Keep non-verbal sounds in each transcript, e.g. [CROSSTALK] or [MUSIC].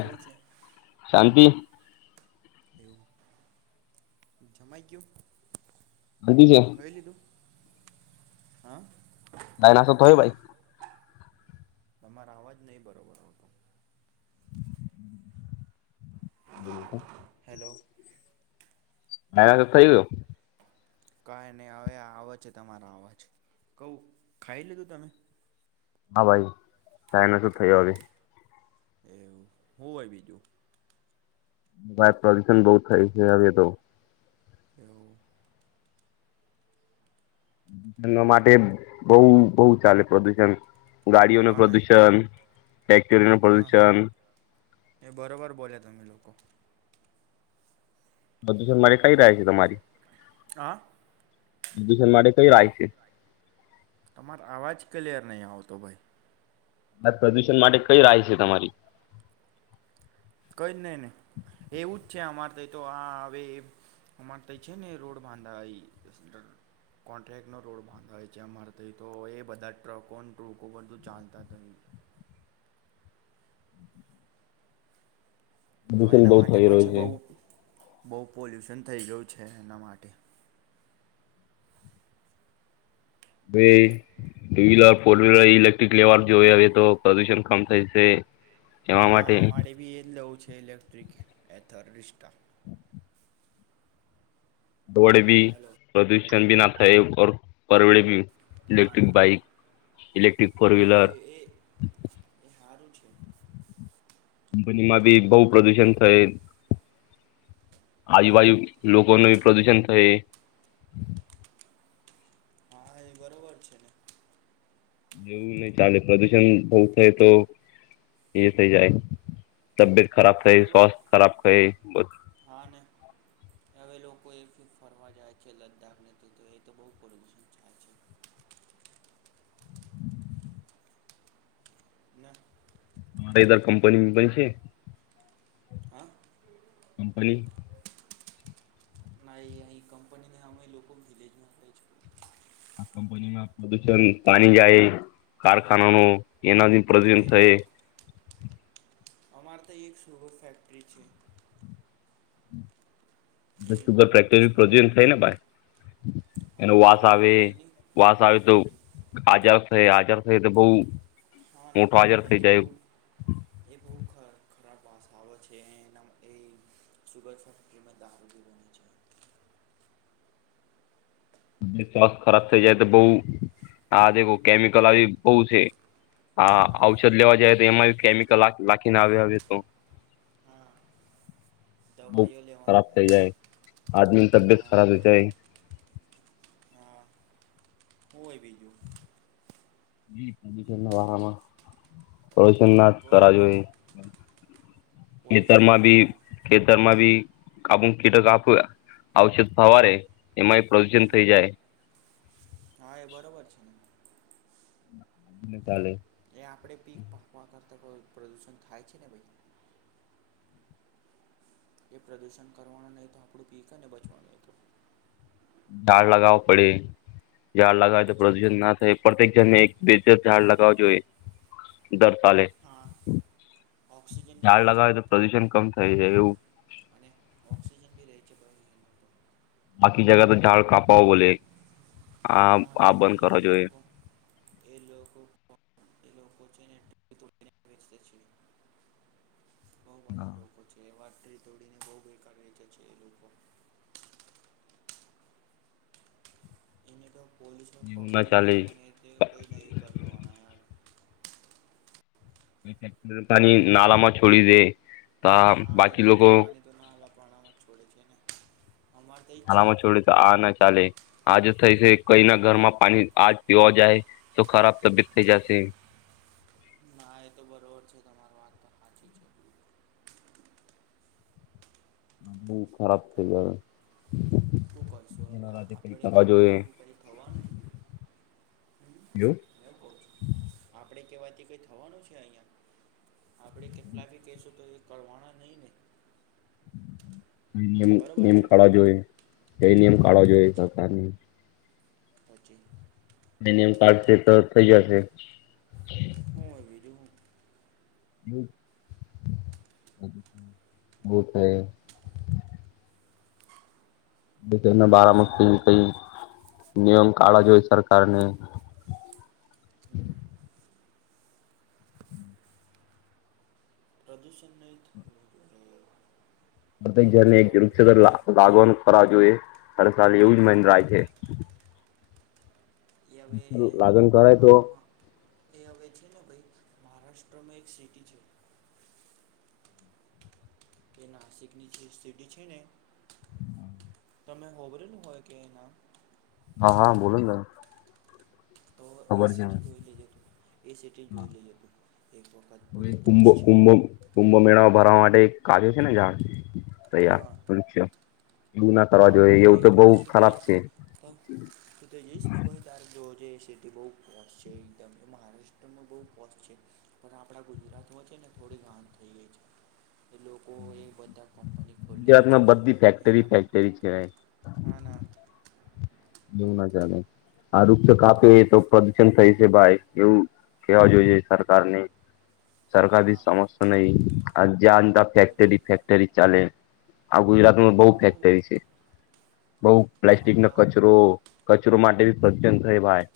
કેવું છે હમ શાંતિ. એવું જમાઈ ગયું. શાંતિ છે ખાઈ લીધું. હા. દાયનાસ તોય ભાઈ. તમારા અવાજ નહી બરોબર હોતો. બટ. હેલો હ તો થઈ ગયું. કઈ નહી હવે આવજ છે તમારા અવાજ કવું ખાઈ લીધું તમે. હા ભાઈ. સાાય ન શું થયો એ હવે એવું હોું હોય બીજું. વા પ્રદુષણ બહુ થાય છે હવે તો એવું. એમના માટે બહ બહ ચાલે પ્રદૂષણ ગાડીઓ ન હા ને પ્રદુષણ ફેક્ટરીનું હા પ્રદુષણ એ બરોબર બોલ્યા તમે લોકો. બધું છે મારે કઈ રહ છે તમારી હા [UNINTELLIGIBLE] શન માટે કઈ લખ છે. તમારો અવાજ ક્લિયર નહી આવતો ભાઈ. પ્રદૂષણ માટે કઈ રાાય છે તમારી કઈ જ નહી નને એવું જ છે અમાર ત તો આ હ અમાર છે ને રોડ બાંધા કોન્ટક નો રોડ બાંધ છે અમાર તો એ બધા ટ્રકો ટ્રકો બધું ચાલતા તો પ્રદુષણ એના બહુ માટે થઈ રહ્યું પછી છે બહુ. બહુ પોલ્યુશન થઈ ગયું છે એના માટે ભાઈ two wheeler four wheeler electric લેવાલ જોઈ હ તો પ્રદુષણ કમ થાયશે હા મારે ભી એજ લવું છે. લેક્ટ્રિક એઍથર ડિસ્ટા દોડ ભી હેલો પ્રદૂષણ ભી ના થાય. પરવેળ બી હા ના ઇલેક્ટ્રિક બાઇક. ઇલેક્ટ્રિક ફોર હા વ્હીલર એ એ એ સારું છે કંપનીમાં બી બહુ પ્રદુષણ થય હમ આજુબાજુ લોકોનું પ્રદૂષણ થાય હા એ બરોબર છે ને એવું નહી ચાલે પ્રદુષણ બહુ થાય તો એ થઇ જાય. તબિયત હા ખરાબ થઈ બરાબર સ્વાસ્થ ખરાબ થઈ બધ હા ને હવે લોકો એ ફરવા જાય છે લદ્દાખને એ તો બુ ના. ધર કંપની વિમપની છે. હા. કંપાઈ. ના અ કંપની ન નામય લોકો વિલેજમાં થ છે. આ કંપનીમાં પ્રદુષણ પાણી જાય કારખાના ન એનાથી પ્રતિન થ એ અમાર તો એક શુભો ફેક્ટરી છે. એની બહુ ગંદી ગરકર પ્ર સ્મેલ આવે થાય ને છે ભાઈ હા એનો વાસ થાય ને આવે તો એની વાસ આવે તો આજે થ આચાર થ તો બહુ. હા ના મોટો હાજર થઈ એની બહુ જાય એ બહુ ખરાર ખરાબ વાસ આવે છે એના માટે સુગર ફેક્ટમાં દારૂી બને છે. શ્વાસથ ખરાબ થઇ જાય તો બહ આ જેે કેમિકલ આવી બહ છે. હા ઔષધ લેવા જાય તો એમાં કેમિક કલાક લખીને આવે હ તો. હા બુખ દવાઈઓ ખરાબ લેવાની થઈ જાય, આદમીની તબિયત હા ખરાબ થઈ જાય. હા હો બીજું એ પને વારામાં કવશન ના જ કોઈ કરવા ને જોઈ. પોલ્યુશન ખેતરમાં નહીં ભી થવું જોઈએ ખેતરમાં બી કાબું કીટ કાપ ઔષધ ભવા રે એમાંય પ્રદુષણ હમ થઈ જાય. હા એ બરોબર છે ને અને તાલે. એ આપડે પીક પાકવા કરતા. પ્રદુષણ થાય છે ને ભાઈ. એ પ્રદુષણ કરવાનું નહી તો આપણું પીક અને બચવાનું ન તો. ઝાડ લગાવા પડે. ઝાડ લગાવવાય તો પછી પ્રદૂષણ ના થાય. એક બેજર ઝાડ લગાવ જોઈએ. દર સાલે હા ઓક્સિજન બી ઝાડ રહે છે લગાવે તો એના પ્રદુષણ કમ થાય છે એવું. અને ઓક્સિજન બી રહે છે પ્રદૂષણમાં તો બાકી જાયગા તો ઝાળ કાપાઓ બોલે આ હા આ ના બંધ એ કરવા જોઈએ. લોકો એ લોકો એ લોકો [UNINTELLIGIBLE] છે. બઉ બધા લોકો છે એ વાત તોડીને બહુ બેકાર વેચે છે એ લોકો. એને તો પોલીસને એવું ના પકડવી ચાલે જોઈએ પણ એથી કંઈ નહીં કર લવાના યાર. પા નાલમાંમાં છડી દે. ત બાકી લોકો પણણામાં છોડે છે ને. અમારે તો એ જ છે એ માલામાં છોડે તો આ ના ચાલે આજ થઈ છે કઈ ના ઘરમાં પાણી આજ પીવા જાય તો ખરાબ તબિયત થઈ જશે. ના એ તો બરોબર છે. તમાર વાત તો સાચી છે. આ બવુ ખરાબ થઈ જવે શું કરશું હવે આપડે કરવા જોઈએ કેવાથી હું ક થવાનું એવું ક છું આપડે કેવા કઈ થવાનું છે અહિયાં. આપડે કેટલા બી કશું તો કરવાના નહીં ને. કમ બરોબર નિયમ છે કે કાઢવા જોઈએ કઈ નિયમ કાઢવા જોઈએ સરકારની ઓછી. નયમ કાર્ડ છે તો થઇ જશે. હું બીજું હું. એ બહ થાય. એ બના પ્રદૂષણ જ બારામથી કઈ થાય નિયમ કાળા જો હોય સરકારને [INAUDIBLE] પ્રદૂષણ નહી થ. બધા જણને એક જરૂર છે તો લાગવાનું ખર જોઈએ. હર સાલ એવું જ મનરાાય છે. હા એ હવે લાગન કરાય તો. આ એ હવે છે ને ભાઈ મહારાષ્ટ્રમાં એક સિટી છે. કે નાસિકની જે સિટી છે ને [INAUDIBLE] તમે હોભરેલું હોય કે એ નામ. હા હા બોલોને. તો એ સિટી જોઈ લઈ જતું એ સિટી જોઈ લઈ જતું એક વખત પૂરી કુંભ પોશ છે. કુંભ કુંભ મેળા ભરવા માટે એક કાાગ્યો છે ને ઝાડ તૈયાર હા શ છેો [INAUDIBLE] હા એ ખરાબ છે તું ત તું જઈશ ને બ તારે જોવ જઈશ. સ્થિ બહુ પોસ્ટ છે એકદમ એ મહારાષ્ટ્રમાં બહુ ફસ્ટ છે પણ આપણા ગુજરાતમાં છે ને થોડી ઘાંધ થઈ ગઈ છે એ લોકો એ બધા કંપની ગુજરાત માં બધી ફેક્ટરી ફેક્ટરી છે હ ના. એવું ના ચાલે આ વૃક્ષક્ષ કાપે તો પ્રદુષણ થઈ છે ભાઈ એવું કેવા જોઈ છે સરકાર ને સરકાર હા સમસ્યા નહી આ. જેતા પછી ફેક્ટરી ફેક્ટરી ચાલે હ ગુજરાત. બહ બહુ ફેક્ટરી છે. બઉ હા પ્લાસ્ટિક નો ના કચરો કચરો માટેી પ્રત થાય ભાઈ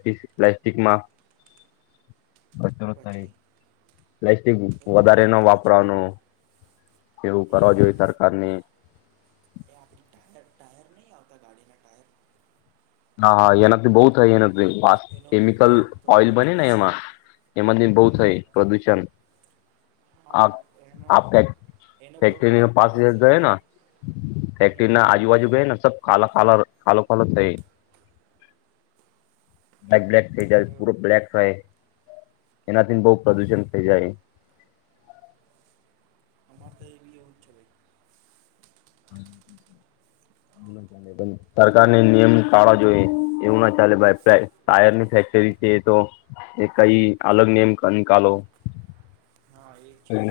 પ્ પ્લાસ્ટિકમાં કરો પછી પ્લાસ્ટિક એ વધારે ખરાબ ન થાય છે વાપરવાનું એવું કરવા જોઈએ સરકારની. એ આપણી ટાયર ટાયર નહીં આવતા ગાડીના ટાયર. હા હા એનાથી બહુ થાય એના એનો કેમિકલ એનો તો બહુ ઓઈલ બને થાય ને છે એમાં એમાંથી બહ આના થઈ તો પ્રદુષણ આના એનો આપ એનો બહુ ફેક્ટરી પ્રદૂ પા પ્રદૂષણ ગયો થાય ને હમ ફેક્ટરી ના આજુબાજુ ગને સ. કાલો કાલો કાલો કાલો થ. બ્ક બ્લેક થઈ જાય એવું પૂરો બ્લેક થાય એનાથી બહ પ્રદુષણ થઈ જાય. અમાર તો એવી હો જ છય. ચા સરકારને નિયમ ટાળવા જોઈએ એવું ના ચાલેાઈ ટાયરની ફેક્ટરી છે તો એ કઈ અલગ નિયમ નિકાલો હા એ જ છે ને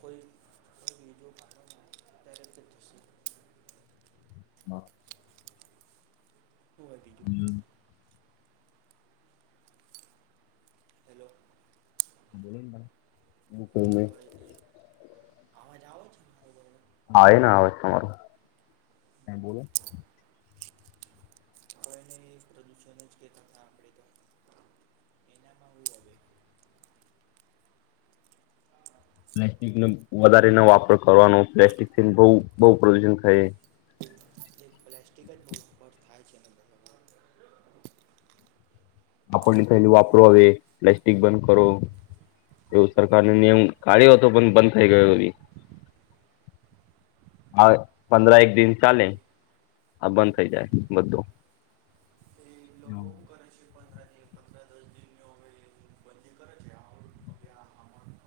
કોઈ કોઈ બીજું કાઢો ને તરત જ થશે શું હા. હોય બીજું [INAUDIBLE] હેલો કોઈ નહીં [INAUDIBLE] અવાજ આવે છે મારો બરાબર હ ને આવેજ તમારો ક બોલો પ્રદુષણ જ કેતાં તો એનામાં હ પ્લાસ્ટિક ન વધારે ન વાપર કરવાનો પ્લાસ્ટિકથી બહ બહ પ્રદુષણ થાય. પ્લાસ્ટિક જ બ થાય છે. આપણની થેલી વાપરો હમ હવે પ્લાસ્ટિક બંધ કરો એવો સરકારને નિયમ કાઢ્યો હતો પણ બંધ થઈ ગયો એ આ પંદરા એક દિન ચાલે આ બંધ થઈ જાય બધું પ દસ દ હવે બ કરે છે.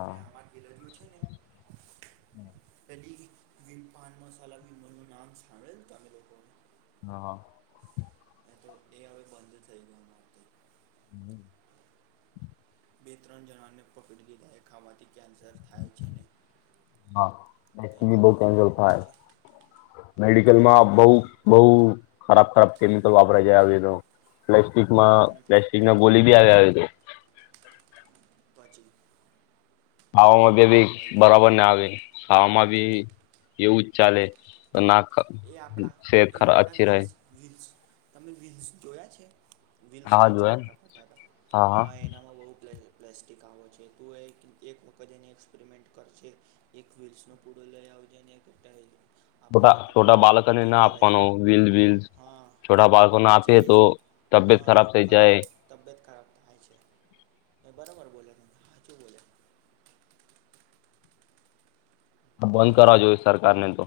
હવે આમાં ગેલેરીઓ છે ને [INAUDIBLE] પાન મસાલા વિમ નું નામ સાંભેને તમે લોકોને હા. તો એ હવે બંધ થઈ ગયોું ન [INAUDIBLE] બે ત્રણ જવાને પકડી લીધા ખાવાથી. કેન્સર થાય છે ને થાય એના એનાનું પછી મેડિકલમાં બ એના બ. ખરાબ ખરાબ. કેમિકલ વાપરા જાય પ્લાસ્ટિકમાં હમ, પ્લાસ્ટિક ના ગોલી બ તો [INAUDIBLE] પછી ખાવામાં બે હું ભી હોય બરાબર ના આવી. ખાવામાં બી એવુંજ ચાલે તો નાક. એ આપડા એ આપડા વલ્સ વલ્સ તમે વિલ્સ જોયા છે. વિન્સ હા અને જો હે ચ્ટાકા પતા હતા હા એનામાં બહુ પ્લેઝ પ્લાસ્ટિક આવો છે તું એક એક વખત એની એક્સપેરિમેન્ટ કરજ એક વ્હીલ્સ ન પૂડું લઈ આવજે ને એક બધા થો. ટ તીખા લ હા છોટા બાળકોને પછી આપીએ એજ તો તબિયત હા થઈ ખરાબ જાય તબિયત ખરાબ થાય છે એ બરાબર. હજ બોલ. આ હું બંધ હોય કરવા બીજું જોઈ સરકાર ને તો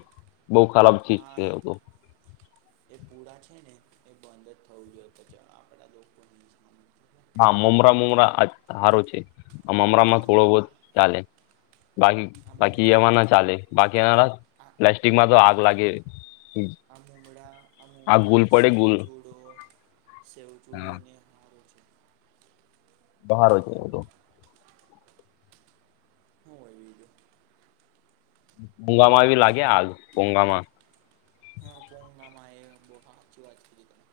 બહુ ખરાબ ચીજ હા છે એ તો એ પૂળા છે ને એ બંધ જ થવું જોઈએ પછ આપડા લોકો. હા મમરા મમરા આ સારું છે. આ મમરામાં હા થોડો બો હા ચાલે બાકી આમ બાકી ઉમરા એમાં ના આમ ચાલે બાકી એના પ્લાસ્ટિકમાં તો લાગે. આ મુમડા આ આગ મુમડા ગુલ પડે ગુલ સેવચુડો સેવચુડો ને હારો છે. બહાર જ એવું તો [INAUDIBLE] [UNINTELLIGIBLE] પોંગામાં એવી લાગે આગ પોંગામાં હા પોગામાં એ બો હાચી વાત કીધી તમે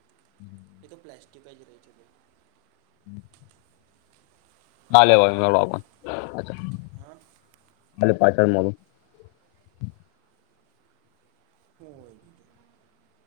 એતો પ્લાસ જ રેઈ છે. હમ. [INAUDIBLE] હ. હાલે પાછળ મલુ [INAUDIBLE]